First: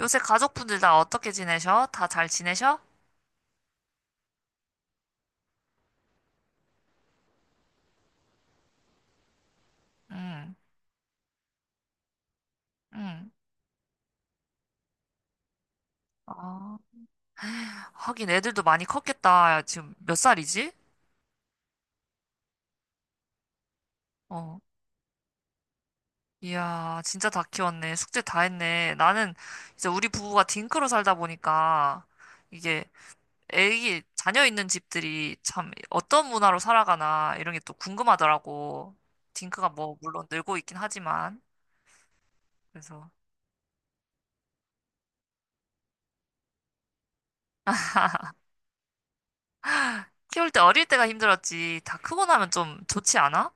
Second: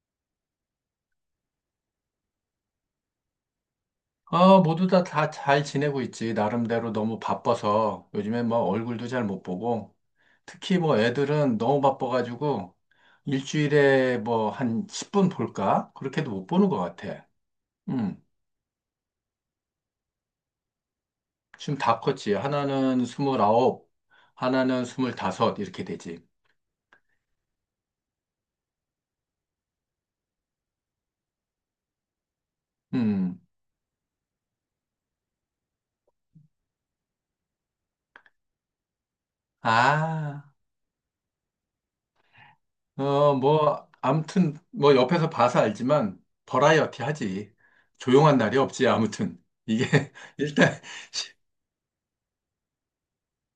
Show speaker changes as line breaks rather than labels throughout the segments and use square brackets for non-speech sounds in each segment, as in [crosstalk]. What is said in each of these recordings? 요새 가족분들 다 어떻게 지내셔? 다 잘 지내셔?
아, 모두 다 잘 지내고 있지. 나름대로 너무 바빠서 요즘에 뭐 얼굴도 잘 못 보고,
응,
특히 뭐 애들은 너무 바빠가지고
응.
일주일에 뭐 한 10분 볼까? 그렇게도 못 보는
아,
것 같아. 음,
하긴 애들도 많이 컸겠다. 지금 몇 살이지?
지금 다 컸지. 하나는 29,
어.
하나는 25 이렇게 되지.
이야, 진짜 다 키웠네. 숙제 다 했네. 나는 이제 우리 부부가 딩크로 살다 보니까 이게
음,
애기, 자녀 있는 집들이 참 어떤 문화로 살아가나 이런 게 또 궁금하더라고. 딩크가 뭐, 물론
아,
늘고 있긴 하지만. 그래서.
어, 뭐 아무튼 뭐 옆에서 봐서 알지만 버라이어티 하지. 조용한 날이 없지. 아무튼 이게 [laughs]
키울 때
일단.
어릴 때가 힘들었지. 다 크고 나면 좀 좋지 않아?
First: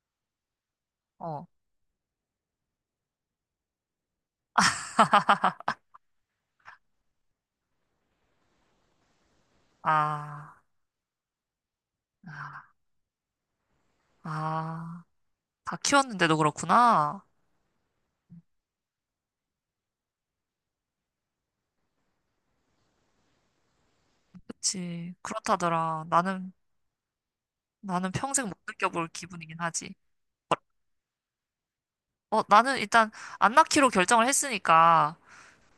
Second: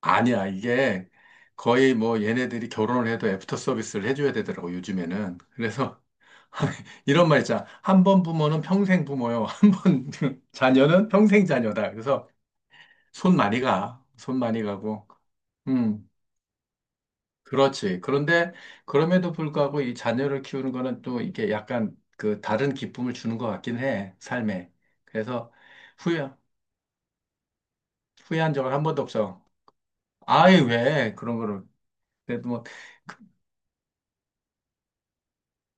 아니야, 이게
어.
거의 뭐 얘네들이 결혼을 해도 애프터 서비스를 해줘야 되더라고, 요즘에는. 그래서 [laughs] 이런 말 있잖아. 한 번 부모는 평생 부모요. 한 번 [laughs]
아.
자녀는 평생 자녀다. 그래서
아.
손 많이 가. 손 많이
아,
가고.
다
음,
키웠는데도 그렇구나.
그렇지. 그런데 그럼에도 불구하고 이 자녀를 키우는 거는 또 이게 약간 그 다른 기쁨을 주는 것 같긴 해, 삶에.
그치.
그래서
그렇다더라.
후회,
나는, 나는 평생
후회한
못
적은 한 번도
느껴볼
없어.
기분이긴 하지.
아이, 왜 그런 거를.
어,
그래도 뭐,
나는 일단
그,
안 낳기로 결정을 했으니까,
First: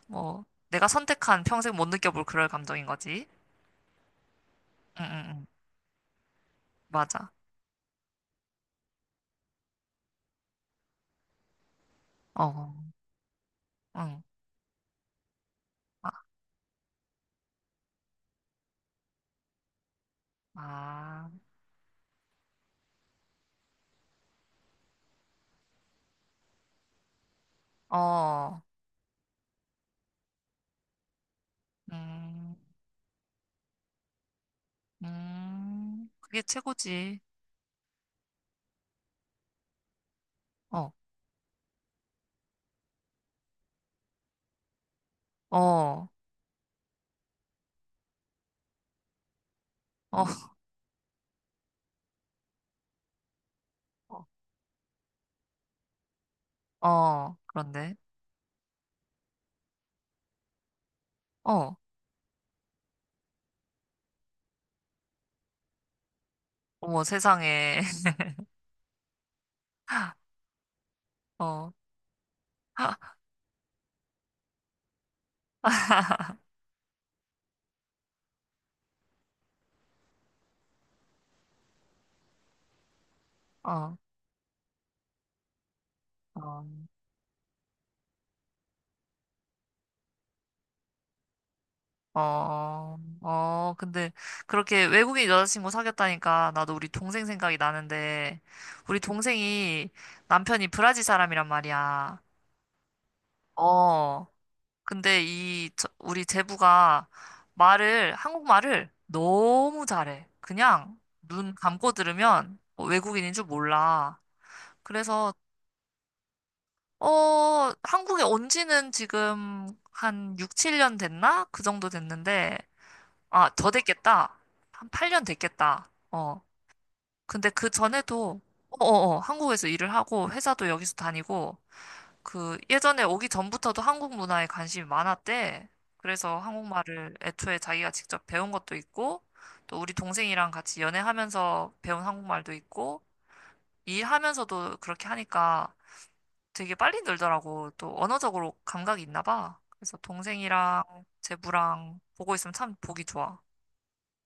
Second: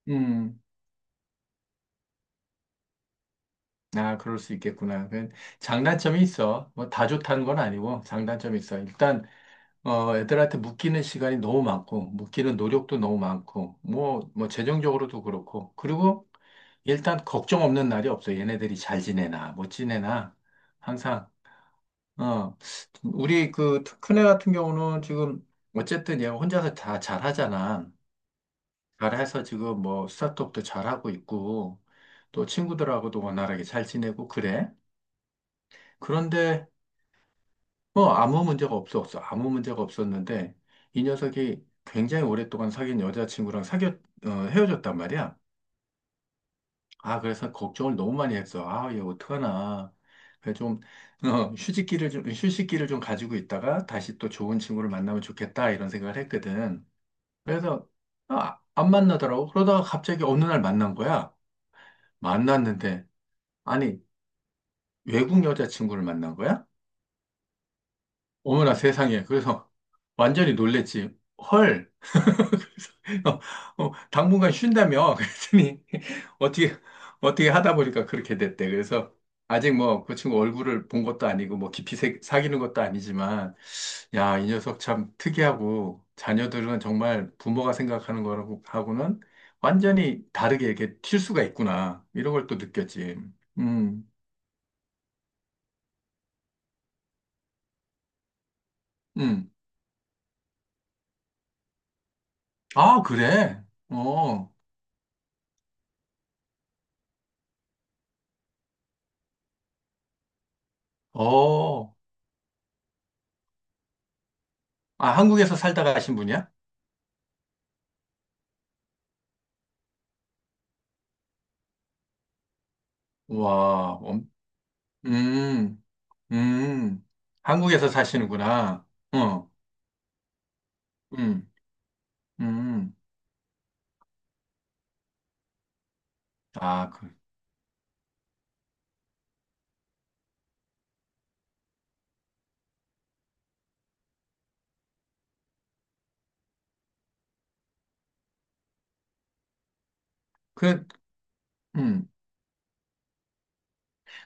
뭐,
음.
내가 선택한 평생 못 느껴볼 그럴 감정인 거지.
아, 그럴 수
응,
있겠구나. 그
응, 응.
장단점이 있어. 뭐 다
맞아.
좋다는 건 아니고 장단점이 있어. 일단 어 애들한테 묶이는 시간이 너무 많고 묶이는
어,
노력도 너무 많고
응.
뭐 뭐 재정적으로도 그렇고
아,
그리고 일단 걱정 없는 날이 없어. 얘네들이 잘 지내나 못 지내나 항상
아,
어 우리 그 큰애 같은 경우는 지금 어쨌든 얘 혼자서 다 잘하잖아.
어,
잘해서 지금 뭐타트업도 잘하고 있고 또
음,
친구들하고도 원활하게 잘 지내고 그래.
그게
그런데
최고지.
뭐 아무 문제가 없었어. 아무 문제가 없었는데
어,
이 녀석이 굉장히 오랫동안 사귄 어, 헤어졌단 말이야.
어, 어,
아, 그래서 걱정을 너무 많이 했어. 아, 얘 어떡하나.
[laughs]
그래서 좀 어, 휴식기를 좀 가지고 있다가 다시
어,
또 좋은 친구를 만나면 좋겠다 이런 생각을 했거든.
어,
그래서
그런데,
아, 안 만나더라고. 그러다가 갑자기 어느 날 만난 거야.
어,
만났는데 아니 외국 여자친구를 만난 거야?
어머 세상에,
어머나 세상에. 그래서
[laughs]
완전히 놀랬지.
어,
헐. 그래서
[laughs]
어, 어, 당분간 쉰다며 그랬더니 [laughs] 어떻게 어떻게 하다 보니까 그렇게 됐대. 그래서 아직 뭐 그 친구 얼굴을 본 것도 아니고 뭐 깊이 사귀는 것도 아니지만,
어.
야, 이 녀석 참 특이하고
어,
자녀들은 정말 부모가 생각하는 거라고 하고는 완전히 다르게 이렇게 튈 수가 있구나. 이런 걸 또
어,
느꼈지.
어,
음.
근데 그렇게 외국인 여자친구 사귀었다니까 나도 우리 동생 생각이 나는데 우리
음.
동생이 남편이 브라질 사람이란 말이야.
아, 그래.
어,
어.
근데 이 우리 제부가 말을 한국말을 너무 잘해. 그냥 눈 감고
어.
들으면 뭐 외국인인 줄 몰라.
아,
그래서
한국에서 살다가 가신 분이야?
어, 한국에 온 지는 지금 한 6, 7년 됐나? 그 정도 됐는데 아, 더
와.
됐겠다. 한 8년
음.
됐겠다. 어.
음,
근데 그
한국에서
전에도,
사시는구나. 어,
한국에서 일을 하고, 회사도 여기서
음,
다니고, 그,
음.
예전에 오기 전부터도 한국 문화에 관심이 많았대. 그래서
아, 그,
한국말을 애초에 자기가 직접 배운 것도 있고, 또 우리 동생이랑 같이 연애하면서 배운 한국말도 있고, 일하면서도 그렇게 하니까 되게 빨리 늘더라고. 또 언어적으로 감각이 있나 봐. 그래서 동생이랑
그,
제부랑
음.
보고 있으면 참 보기 좋아.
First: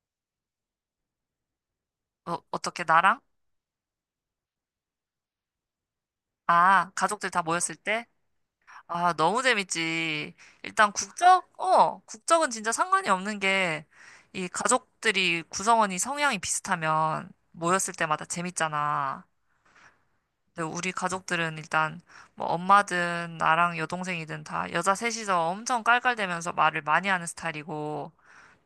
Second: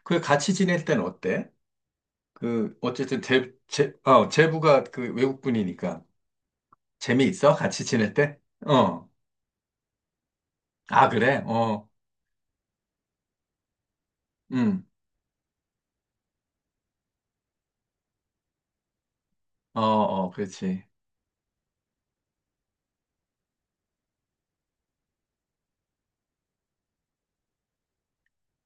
그 같이 지낼 때는 어때?
어,
그,
어떻게 나랑?
어쨌든 제부가 그 외국분이니까.
아, 가족들 다
재미있어?
모였을
같이
때?
지낼 때? 어.
아, 너무 재밌지. 일단
아, 그래?
국적?
어,
어, 국적은 진짜 상관이 없는 게, 이
음.
가족들이 구성원이 성향이 비슷하면 모였을 때마다 재밌잖아.
어, 어,
근데
그렇지.
우리 가족들은 일단 뭐 엄마든 나랑 여동생이든 다 여자 셋이서 엄청 깔깔대면서 말을 많이 하는 스타일이고,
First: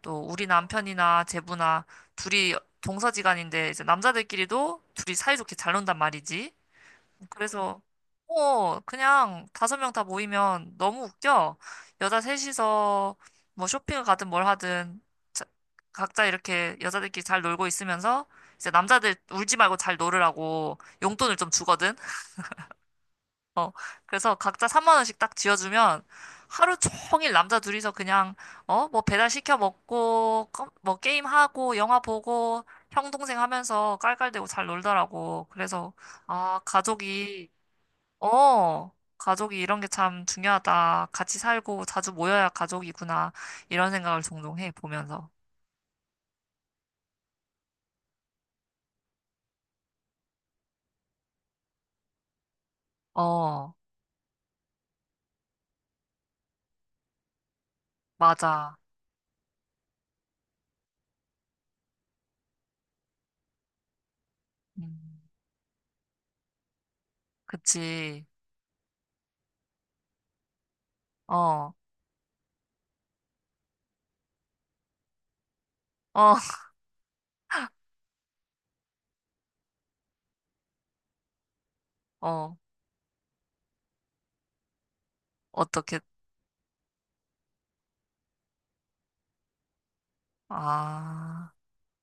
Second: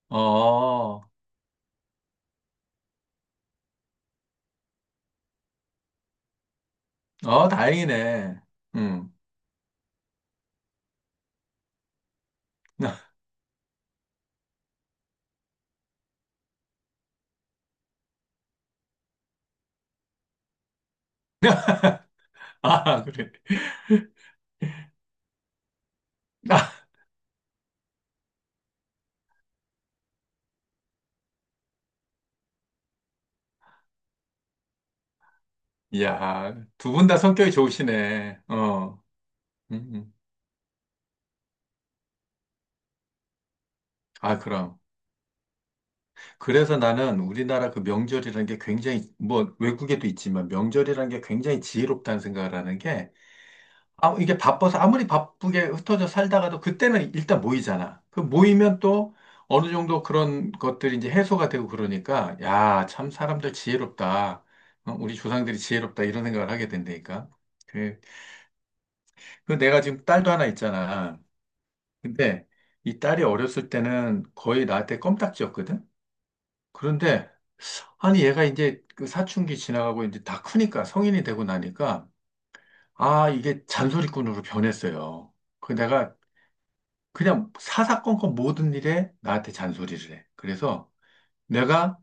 또 우리
어,
남편이나 제부나 둘이 동서지간인데 이제 남자들끼리도 둘이 사이좋게 잘 논단 말이지.
어,
그래서
다행이네. 음.
그냥 다섯 명 다 모이면 너무 웃겨. 여자 셋이서
[laughs]
뭐 쇼핑을 가든 뭘 하든 자- 각자 이렇게 여자들끼리 잘 놀고 있으면서 이제 남자들 울지 말고 잘 놀으라고 용돈을 좀 주거든.
아, 그래.
어 그래서 각자 3만 원씩 딱 쥐어주면 하루
아,
종일 남자 둘이서 그냥 뭐 배달 시켜 먹고 뭐 게임 하고 영화 보고 형 동생 하면서 깔깔대고 잘 놀더라고. 그래서
이야,
아
두 분 다
가족이
성격이 좋으시네.
어,
어,
가족이 이런 게
음.
참 중요하다. 같이 살고 자주 모여야 가족이구나. 이런 생각을
아,
종종 해,
그럼.
보면서.
그래서 나는 우리나라 그 명절이라는 게 굉장히, 뭐, 외국에도 있지만 명절이라는 게 굉장히 지혜롭다는 생각을 하는 게,
어,
아, 이게 바빠서 아무리 바쁘게 흩어져 살다가도 그때는 일단 모이잖아. 그
맞아.
모이면 또 어느 정도 그런 것들이 이제 해소가 되고 그러니까, 야, 참 사람들 지혜롭다. 어, 우리
음,
조상들이 지혜롭다. 이런 생각을 하게 된다니까. 그,
그치.
그 내가 지금 딸도 하나 있잖아.
어,
근데 이 딸이 어렸을 때는 거의 나한테 껌딱지였거든?
어, [laughs]
그런데 아니, 얘가 이제 그 사춘기 지나가고 이제 다 크니까 성인이 되고 나니까
어,
아, 이게 잔소리꾼으로 변했어요. 그
어떻게,
내가 그냥 사사건건 모든 일에 나한테 잔소리를 해. 그래서
아,
내가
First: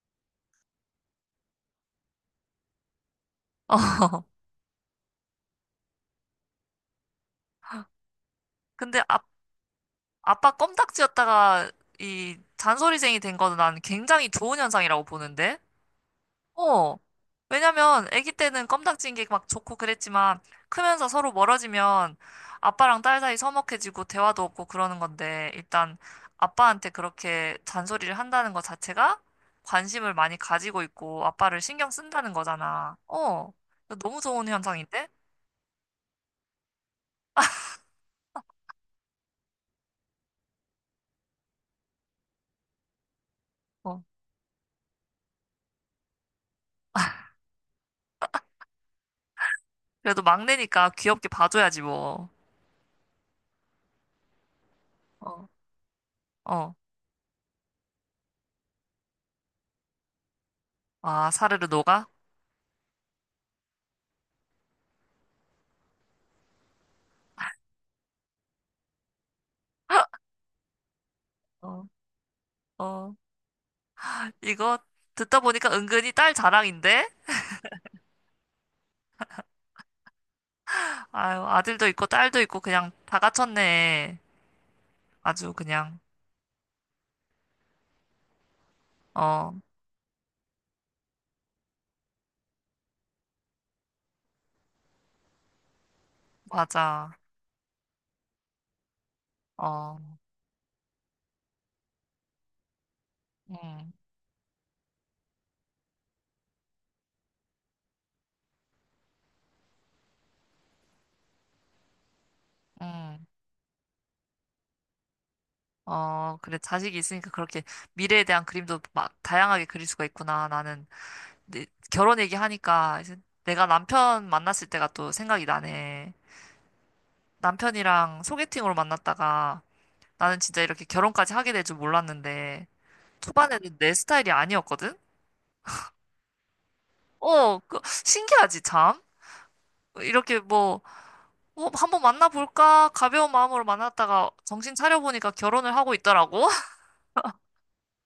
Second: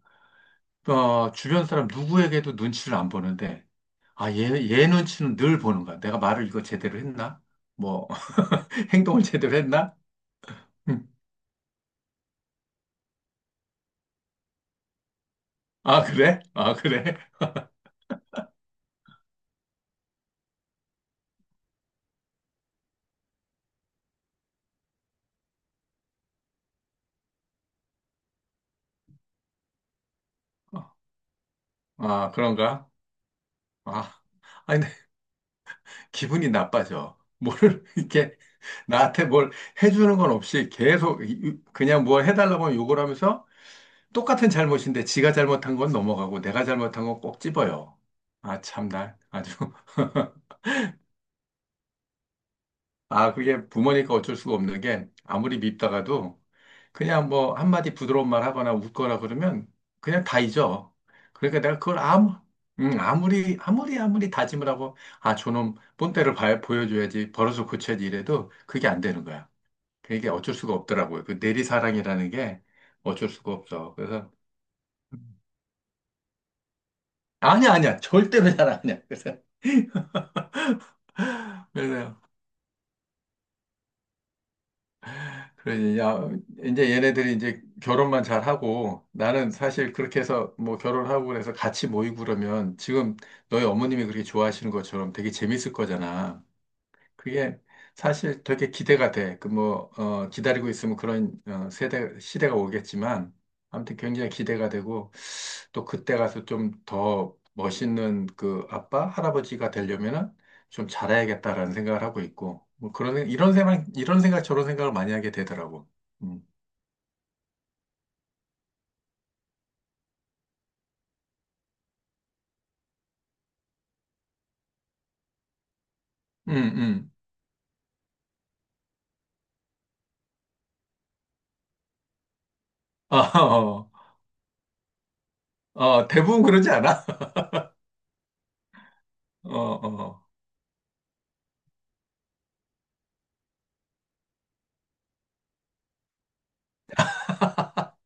어, 주변 사람 누구에게도 눈치를 안 보는데
[laughs] 어.
아, 얘 눈치는 늘 보는 거야. 내가 말을 이거 제대로 했나? 뭐 [laughs]
근데 아,
행동을 제대로 했나?
아빠
음.
껌딱지였다가 이 잔소리쟁이 된 거는 난 굉장히 좋은 현상이라고 보는데?
아, 그래? 아,
어.
그래?
왜냐면 아기 때는 껌딱지인 게 막 좋고 그랬지만 크면서 서로 멀어지면 아빠랑 딸 사이 서먹해지고 대화도 없고 그러는 건데 일단 아빠한테 그렇게 잔소리를 한다는 것 자체가 관심을 많이 가지고
어,
있고 아빠를 신경
아,
쓴다는
그런가?
거잖아. 어.
아,
너무 좋은
아니, 근데
현상인데?
기분이 나빠져. 뭐를 [laughs] 이렇게 나한테 뭘 해주는 건 없이 계속 그냥 뭘 해달라고 하면 욕을 하면서
어.
똑같은 잘못인데 지가 잘못한 건 넘어가고 내가 잘못한 건 꼭 찝어요. 아, 참, 나 아주.
그래도
[laughs]
막내니까 귀엽게 봐줘야지 뭐.
아, 그게 부모니까 어쩔 수가 없는 게
어,
아무리 밉다가도
어.
그냥 뭐 한마디 부드러운 말 하거나 웃거나 그러면 그냥 다 잊어.
아,
그러니까
사르르
내가 그걸
녹아?
아무, 아무리, 아무리, 아무리 다짐을 하고 아, 저놈 본때를 보여줘야지, 벌어서 고쳐야지 이래도 그게 안 되는 거야. 그게 어쩔 수가 없더라고요. 그
어.
내리사랑이라는 게
어.
어쩔 수가 없어. 그래서
이거 듣다 보니까 은근히 딸 자랑인데?
아니야, 아니야. 절대로 잘 아니야. 그래서 [laughs]
아유, 아들도 있고
그래서
딸도 있고 그냥 다 갖췄네. 아주
그러지.
그냥.
야, 이제 얘네들이 이제 결혼만 잘하고 나는
어,
사실 그렇게 해서 뭐 결혼하고 그래서 같이 모이고 그러면 지금 너희 어머님이 그렇게 좋아하시는 것처럼 되게 재밌을 거잖아.
맞아.
그게 사실 되게 기대가 돼. 그 뭐,
어,
어, 기다리고 있으면 그런 어, 세대, 시대가 오겠지만,
음,
아무튼 굉장히 기대가 되고, 또 그때 가서 좀 더 멋있는 그 아빠, 할아버지가 되려면은 좀 잘해야겠다라는 생각을 하고 있고, 뭐 그런,
음.
이런 생각, 이런 생각, 저런 생각을 많이 하게 되더라고.
어,
음,
그래. 자식이 있으니까 그렇게 미래에 대한 그림도 막 다양하게 그릴 수가 있구나. 나는 내- 결혼 얘기하니까 이제 내가 남편 만났을 때가 또 생각이 나네.
음, 음.
남편이랑 소개팅으로 만났다가 나는 진짜 이렇게 결혼까지 하게 될 줄 몰랐는데
어, [laughs]
초반에는
어,
내 스타일이 아니었거든?
어, 대부분 그러지 않아? [laughs]
어, 그, 신기하지, 참?
어, 어,
이렇게 뭐 한번 만나볼까? 가벼운 마음으로 만났다가 정신 차려보니까 결혼을 하고 있더라고. [laughs]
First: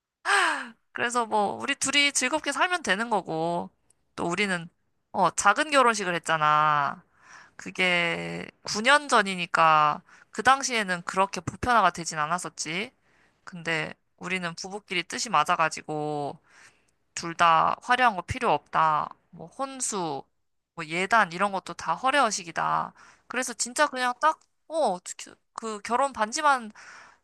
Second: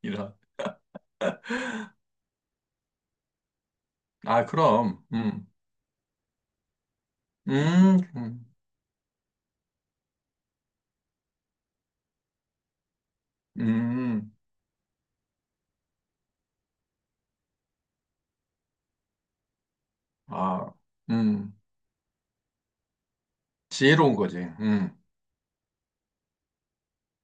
이런.
그래서 뭐, 우리 둘이 즐겁게 살면 되는 거고. 또
아,
우리는,
그럼,
작은 결혼식을 했잖아.
음, 음,
그게 9년 전이니까 그 당시에는 그렇게 보편화가 되진 않았었지. 근데
음,
우리는 부부끼리 뜻이 맞아가지고 둘 다 화려한 거 필요 없다. 뭐 혼수,
아,
뭐 예단 이런
음.
것도 다 허례허식이다. 그래서 진짜 그냥
지혜로운 거지.
딱, 그 결혼 반지만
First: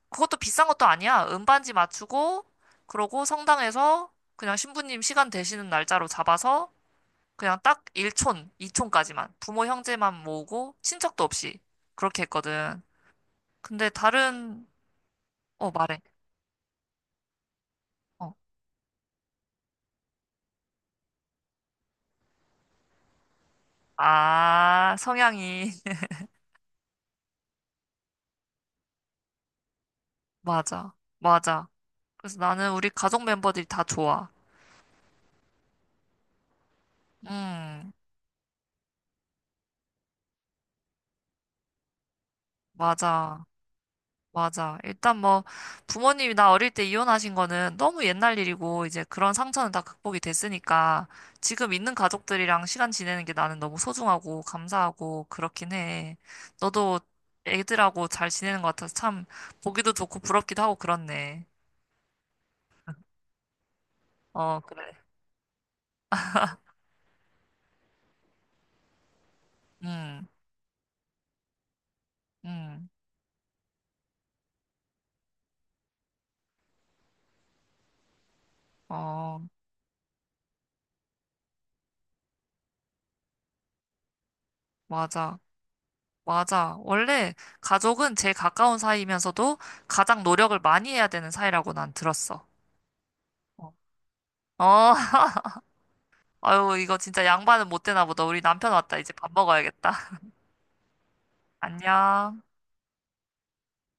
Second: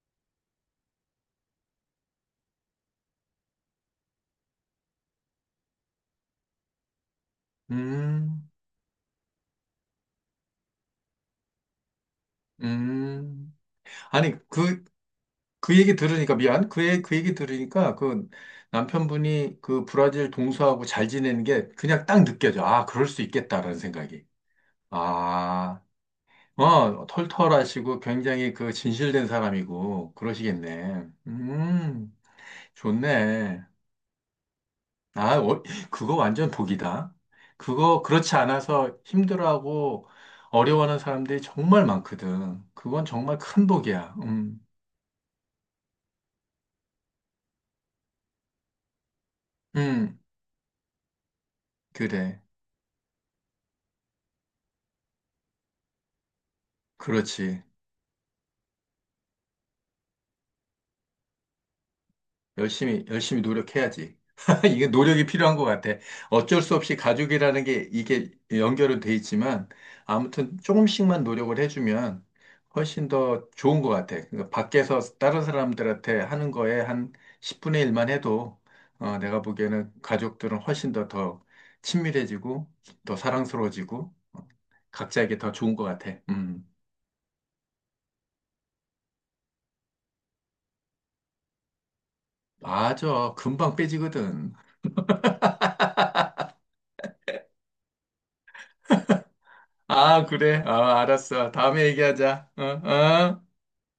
그것도 비싼 것도 아니야. 은반지 맞추고 그러고 성당에서 그냥 신부님 시간 되시는 날짜로 잡아서 그냥 딱
음,
1촌, 2촌까지만 부모 형제만 모으고 친척도 없이 그렇게 했거든.
음.
근데
아니,
다른.
그,
어,
그 얘기
말해.
들으니까, 미안. 그, 그 얘기 들으니까, 그
어.
남편분이 그 브라질 동서하고 잘 지내는 게 그냥 딱 느껴져. 아, 그럴 수 있겠다라는 생각이.
아, 성향이
아,
[laughs]
어, 털털하시고 굉장히 그 진실된 사람이고,
맞아.
그러시겠네.
맞아. 그래서 나는 우리 가족
좋네.
멤버들이 다 좋아.
아, 어, 그거 완전 복이다.
음,
그거 그렇지 않아서 힘들어하고 어려워하는 사람들이 정말 많거든. 그건 정말
맞아.
큰 복이야.
맞아. 일단 뭐, 부모님이 나 어릴 때 이혼하신 거는 너무 옛날 일이고, 이제 그런 상처는 다
음,
극복이 됐으니까, 지금 있는
그래.
가족들이랑 시간 지내는 게 나는 너무 소중하고, 감사하고, 그렇긴 해. 너도
그렇지.
애들하고 잘 지내는 것 같아서 참, 보기도 좋고, 부럽기도 하고, 그렇네.
열심히, 열심히 노력해야지.
어,
[laughs]
그래.
이게 노력이 필요한 것 같아. 어쩔 수 없이 가족이라는 게 이게 연결은 돼 있지만
음,
아무튼 조금씩만 노력을 해주면
음,
훨씬 더 좋은 것 같아. 그러니까 밖에서 다른 사람들한테 하는 거에 한 10분의 1만 해도 어,
어,
내가 보기에는 가족들은 훨씬 더 더 친밀해지고 더 사랑스러워지고 어, 각자에게
맞아.
더 좋은 것 같아.
맞아. 원래 가족은 제일 가까운 사이면서도 가장 노력을 많이 해야 되는 사이라고 난 들었어.
맞아.
어,
금방 빼지거든.
어, [laughs] 아유, 이거 진짜 양반은 못 되나 보다. 우리 남편 왔다. 이제 밥 먹어야겠다.
아,
[laughs]
그래. 아, 알았어. 다음에
안녕.
얘기하자. 어, 어?